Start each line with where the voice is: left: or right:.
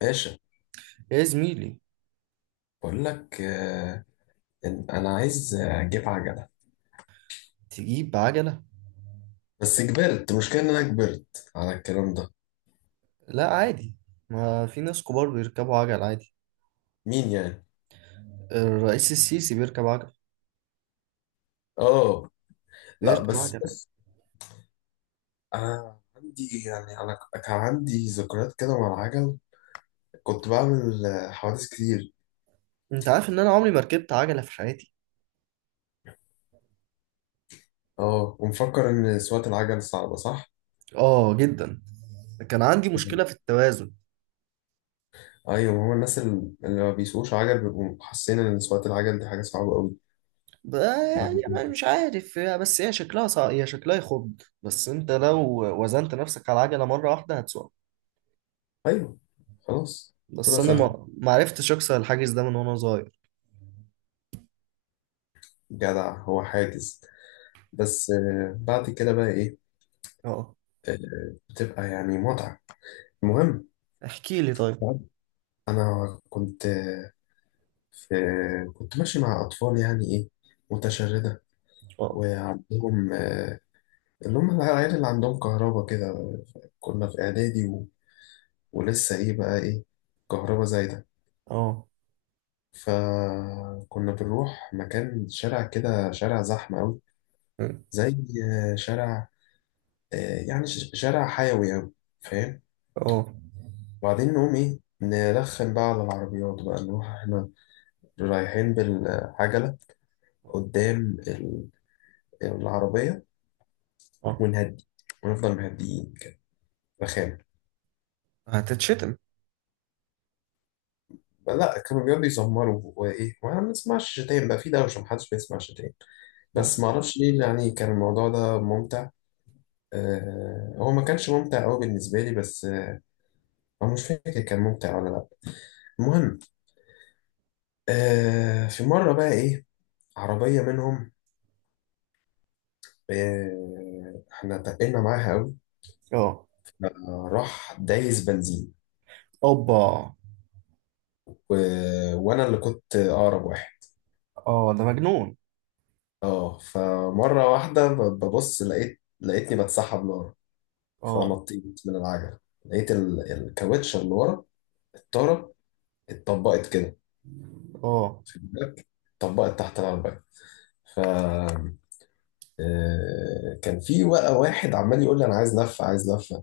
left: باشا،
right: يا زميلي.
left: بقول لك إن انا عايز اجيب عجله.
right: تجيب عجلة؟
left: بس كبرت المشكله، ان انا كبرت على الكلام ده.
right: لا عادي، ما في ناس كبار بيركبوا عجل عادي.
left: مين يعني؟
right: الرئيس السيسي بيركب عجل،
left: اه. لا
right: بيركب عجل
left: بس
right: عادي.
left: بص، انا عندي يعني كان عندي ذكريات كده مع العجل. كنت بعمل حوادث كتير.
right: انت عارف ان انا عمري ما ركبت عجلة في حياتي.
left: اه، ومفكر ان سواقه العجل صعبه، صح؟
right: اه جدا، كان عندي
left: مم.
right: مشكلة في التوازن.
left: ايوه، هو الناس اللي ما بيسوقوش عجل بيبقوا حاسين ان سواقه العجل دي حاجه صعبه قوي.
right: ب-
left: بعد
right: يعني أنا
left: كده.
right: مش عارف، بس هي شكلها هي شكلها يخض، بس انت لو وزنت نفسك على العجلة مرة واحدة هتسوق.
left: ايوه. خلاص.
right: بس
left: تبقى
right: انا
left: سهل.
right: ما عرفتش اكسر الحاجز ده من وانا صغير.
left: جدع، هو حاجز؟ بس بعد كده بقى ايه؟
right: اه،
left: بتبقى يعني متعة. المهم،
right: احكي لي طيب.
left: انا كنت آه، في كنت ماشي مع اطفال يعني ايه، متشردة.
right: اه،
left: وعندهم اللي هم العيال اللي عندهم كهربا كده. كنا في اعدادي ولسه ايه بقى ايه، كهربا زايدة.
right: اه،
left: فكنا بنروح مكان شارع كده، شارع زحمة أوي. زي شارع، آه، يعني شارع حيوي أوي، فاهم؟
right: اه،
left: وبعدين نقوم ايه، نرخم بقى على العربيات بقى، نروح احنا رايحين بالعجلة قدام ال- العربية،
right: اه،
left: ونهدي ونفضل مهديين كده،
right: آه.
left: رخام.
right: هتتشتم.
left: لا، كانوا بيقعدوا يزمروا وايه، وانا ما بنسمعش شتايم بقى، في دوشة محدش بيسمع شتايم.
right: أه.
left: بس ما اعرفش ليه، يعني كان الموضوع ده ممتع. هو ما كانش ممتع قوي بالنسبة لي، بس آه، أنا مش فاكر كان ممتع ولا لا. المهم، في مرة بقى ايه، عربية منهم، احنا تقلنا معاها قوي.
right: اه.
left: راح دايس بنزين
right: اوبا.
left: و... وانا اللي كنت اقرب واحد.
right: اه ده مجنون.
left: اه، فمره واحده ببص، لقيتني بتسحب لورا.
right: اه،
left: فنطيت من العجل، لقيت الكاوتشه اللي ورا، الطاره، اتطبقت كده.
right: اه،
left: خد بالك، اتطبقت تحت العربيه. ف كان في بقى واحد عمال يقول لي انا عايز لفه، عايز لفه،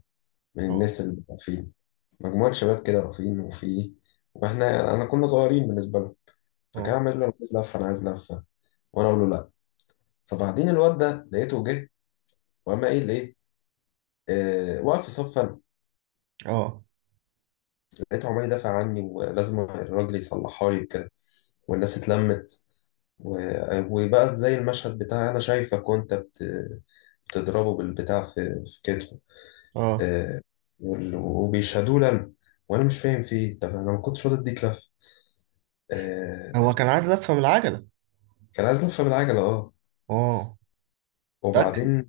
left: من
right: اه،
left: الناس اللي واقفين. مجموعه شباب كده واقفين، وفي، واحنا انا كنا صغيرين بالنسبه لهم. فكان
right: اه،
left: عمال يقول لي انا عايز لفه، انا عايز لفه، وانا اقول له لا. فبعدين الواد ده لقيته جه وقام قايل ايه، واقف في صف انا.
right: اه.
left: لقيته عمال يدافع عني، ولازم الراجل يصلحها لي وكده، والناس اتلمت، وبقى زي المشهد بتاع انا شايفك وانت بتضربه بالبتاع في كتفه.
right: اه،
left: آه، وبيشهدوه لنا، وانا مش فاهم في ايه، طب انا ما كنتش راضي اديك لفه. آه،
right: هو كان عايز لفه من العجله؟
left: كان عايز لفه بالعجله اه.
right: اه، متأكد؟
left: وبعدين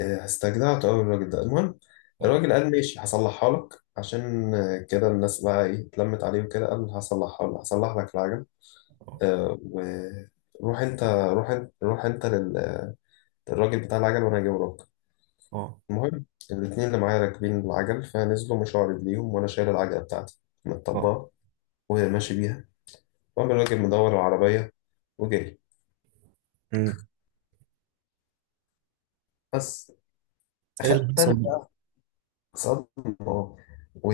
left: استجدعته أوي الراجل ده، المهم.
right: اه،
left: الراجل قال ماشي، هصلحها لك، عشان كده الناس بقى إيه اتلمت عليه وكده، قال هصلحها لك، هصلح لك العجل.
right: اه،
left: آه، وروح أنت، روح أنت روح أنت لل- للراجل بتاع العجل، وأنا هجيبه لك.
right: اه،
left: المهم، الاتنين اللي معايا راكبين العجل فنزلوا مشوا على رجليهم، وأنا شايل العجلة بتاعتي من
right: اه.
left: الطباخ، وهي ماشي بيها. وقام الراجل مدور العربية وجري.
right: أمم.
left: بس
right: ايه اللي
left: أخدت
right: حصل
left: أنا
right: بقى؟
left: صدمة، و...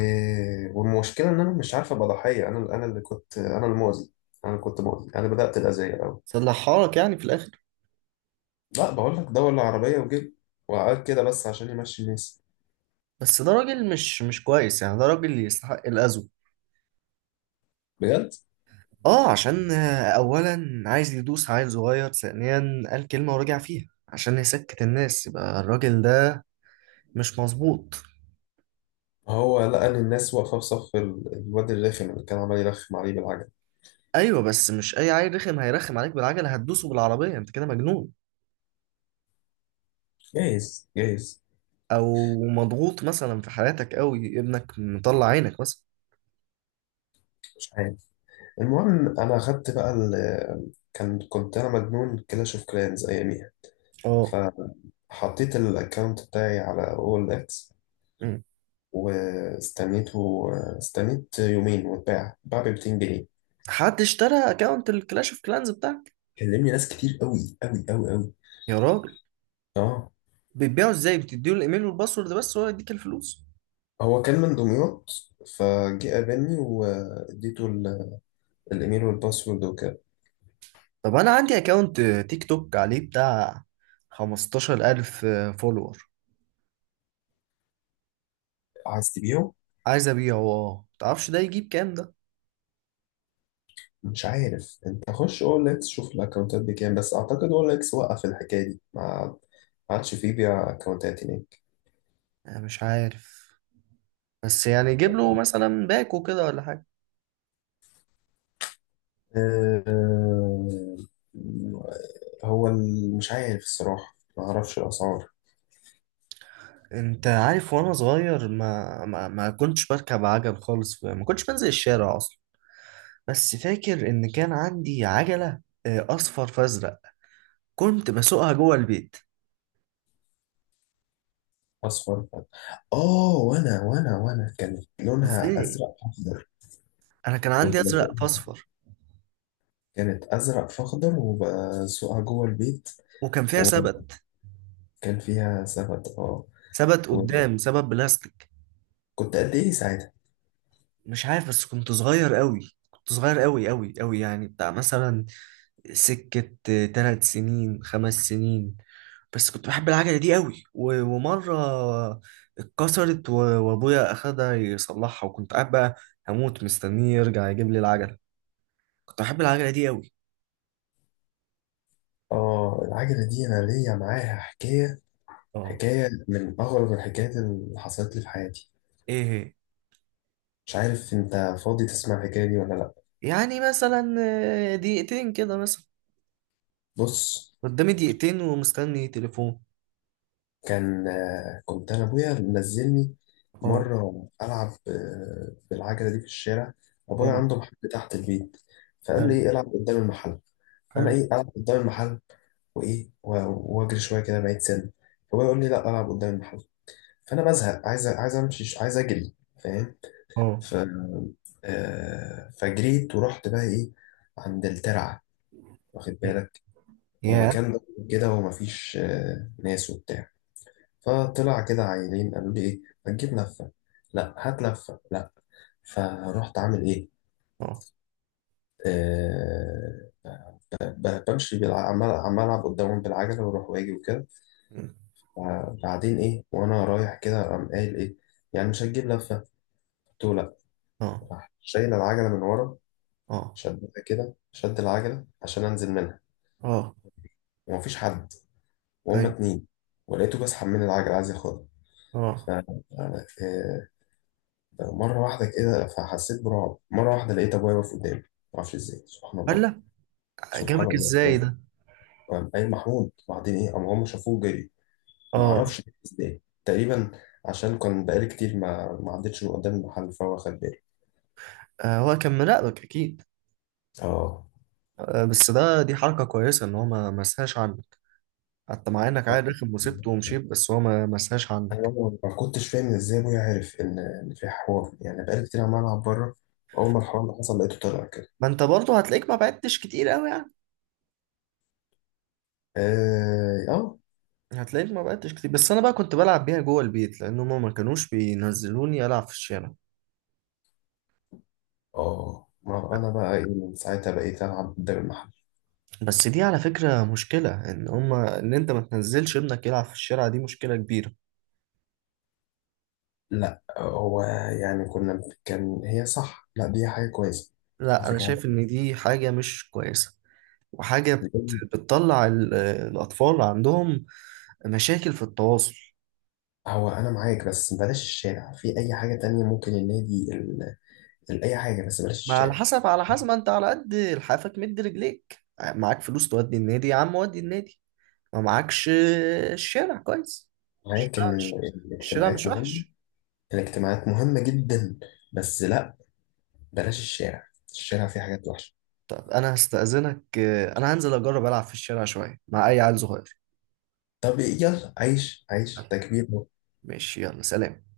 left: والمشكلة إن أنا مش عارف أبقى ضحية. أنا اللي كنت، أنا المؤذي، أنا اللي كنت مؤذي، أنا بدأت الأذية الأول.
right: صلحها لك يعني في الاخر؟
left: لا بقول لك، دور العربية وجيب وقعد كده بس عشان يمشي الناس.
right: بس ده راجل مش كويس، يعني ده راجل يستحق الاذى.
left: بجد،
right: اه، عشان اولا عايز يدوس عيل صغير، ثانيا قال كلمه ورجع فيها عشان يسكت الناس، يبقى الراجل ده مش مظبوط.
left: هو لقى إن الناس واقفة في صف الواد الرخم اللي كان عمال يرخم عليه بالعجل.
right: ايوه، بس مش اي عيل رخم هيرخم عليك بالعجله هتدوسه بالعربيه؟ انت كده مجنون.
left: جايز، جايز.
right: او مضغوط مثلا في حياتك قوي، ابنك مطلع عينك مثلا.
left: مش عارف. المهم، أنا أخدت بقى ال... كان كنت أنا مجنون كلاش أوف كلانز أياميها.
right: اه.
left: فحطيت الأكونت بتاعي على أول إكس
right: أمم.
left: واستنيته. استنيت يومين واتباع، اتباع ب 200 جنيه.
right: حد اشترى اكونت الكلاش اوف كلانز بتاعك؟
left: كلمني ناس كتير قوي قوي قوي قوي.
right: يا راجل!
left: اه،
right: بتبيعه ازاي؟ بتديله الايميل والباسورد بس وهو يديك الفلوس؟
left: هو كان من دمياط، فجه قابلني واديته الايميل والباسورد وكده.
right: طب انا عندي اكونت تيك توك عليه بتاع 15000 فولور.
left: عايز تبيعه؟
right: عايز ابيعه. اه، متعرفش ده يجيب كام ده؟
left: مش عارف، انت خش اول اكس شوف الاكونتات بكام، بس اعتقد اول اكس وقف الحكايه دي، ما عادش فيه بيع اكونتات هناك.
right: انا مش عارف، بس يعني جيب له مثلا باكو كده ولا حاجه.
left: آه، هو مش عارف الصراحه، ما اعرفش الاسعار.
right: انت عارف، وانا صغير ما كنتش بركب عجل خالص، ما كنتش بنزل الشارع اصلا. بس فاكر ان كان عندي عجلة اصفر فازرق، كنت بسوقها جوه البيت.
left: اصفر فات، اه. وانا كانت لونها
right: ازاي؟
left: ازرق اخضر.
right: انا كان عندي
left: كنت
right: ازرق
left: بسوقها،
right: فاصفر.
left: كانت ازرق في اخضر، وبسوقها جوه البيت.
right: وكان فيها
left: وكان
right: سبت؟
left: فيها سبت، اه.
right: سبت
left: وكنت
right: قدام، سبت بلاستيك.
left: قد ايه ساعتها؟
right: مش عارف، بس كنت صغير قوي، كنت صغير قوي، يعني بتاع مثلا سكة تلات سنين، خمس سنين. بس كنت بحب العجلة دي قوي، ومرة اتكسرت و- وأبويا أخدها يصلحها، وكنت قاعد بقى هموت مستنيه يرجع يجيب لي العجلة. كنت بحب العجلة دي قوي.
left: اه، العجله دي انا ليا معاها حكايه،
right: اه.
left: حكايه من اغرب الحكايات اللي حصلت لي في حياتي.
right: إيه هي؟
left: مش عارف انت فاضي تسمع الحكايه دي ولا لا.
right: يعني مثلا دقيقتين كده مثلا؟
left: بص،
right: قدامي دقيقتين ومستني تليفون.
left: كان كنت انا ابويا منزلني
right: اه.
left: مره العب بالعجله دي في الشارع. ابويا
right: اه.
left: عنده محل تحت البيت، فقال لي
right: حلو،
left: العب قدام المحل. فانا
right: حلو.
left: العب قدام المحل، وايه واجري شويه كده بعيد سنه. فابويا يقول لي لا، العب قدام المحل. فانا بزهق، عايز امشي، عايز اجري، فاهم؟
right: اه.
left: ف فجريت ورحت بقى ايه، عند الترعه. واخد بالك،
right: يا.
left: ومكان كده، ومفيش ناس وبتاع. فطلع كده عيلين قالوا لي ايه، هتجيب لفه؟ لا. هات لفه؟ لا. فرحت عامل ايه،
right: اه،
left: آه بمشي عمال عمال العب قدامهم بالعجله، واروح واجي وكده. بعدين ايه، وانا رايح كده قام قايل ايه، يعني مش هتجيب لفه؟ قلت له لا.
right: اه،
left: راح شايل العجله من ورا،
right: اه،
left: شدها كده، شد العجله عشان انزل منها،
right: اه.
left: ومفيش حد، وهم
right: ايوه.
left: اتنين. ولقيته بسحب من العجله عايز ياخدها. ف
right: اه.
left: آه، مرة واحدة كده، فحسيت برعب. مرة واحدة لقيت أبويا واقف قدامي، معرفش إزاي، سبحان الله.
right: هلا،
left: سبحان
right: جابك
left: الله
right: ازاي
left: بابا.
right: ده؟
left: قام قايل محمود. بعدين إيه، قام هم شافوه جري.
right: اه.
left: معرفش إزاي تقريبا، عشان كان بقالي كتير ما ما عدتش من قدام المحل، فهو خد بالي.
right: هو كان مراقبك اكيد.
left: آه،
right: بس ده دي حركة كويسة ان هو ما مسهاش عنك، حتى مع انك عادي داخل مصيبته ومشيت بس هو ما مسهاش
left: أنا
right: عنك.
left: ما كنتش فاهم إزاي أبويا عارف إن في حوار، يعني بقالي كتير عمال ألعب بره. أول ما الحوار اللي حصل لقيته طلع كده.
right: ما انت برضه هتلاقيك ما بعدتش كتير قوي يعني.
left: آه، آه،
right: هتلاقيك ما بعدتش كتير، بس انا بقى كنت بلعب بيها جوه البيت، لان هما ما كانوش بينزلوني العب في الشارع.
left: آه. ما أنا بقى إيه، من ساعتها بقيت ألعب قدام المحل.
right: بس دي على فكرة مشكلة، ان هما ان انت ما تنزلش ابنك يلعب في الشارع دي مشكلة كبيرة.
left: لا هو يعني كان هي صح، لا دي حاجة كويسة، على
right: لا انا
left: فكرة.
right: شايف ان دي حاجة مش كويسة، وحاجة بتطلع الاطفال عندهم مشاكل في التواصل.
left: هو أنا معاك، بس بلاش الشارع، في أي حاجة تانية ممكن، النادي أي حاجة، بس بلاش
right: ما على
left: الشارع.
right: حسب، على حسب، ما انت على قد لحافك مد رجليك. معاك فلوس تودي النادي يا عم ودي النادي، ما معاكش الشارع كويس.
left: معاك
right: الشارع
left: إن
right: مش الشارع مش
left: الاجتماعات مهمة،
right: وحش.
left: الاجتماعات مهمة جدا، بس لا، بلاش الشارع، الشارع فيه حاجات وحشة.
right: طب انا هستأذنك، انا هنزل اجرب العب في الشارع شوية مع اي عيل صغير.
left: طب يلا، عيش عيش تكبير.
right: ماشي، يلا سلام.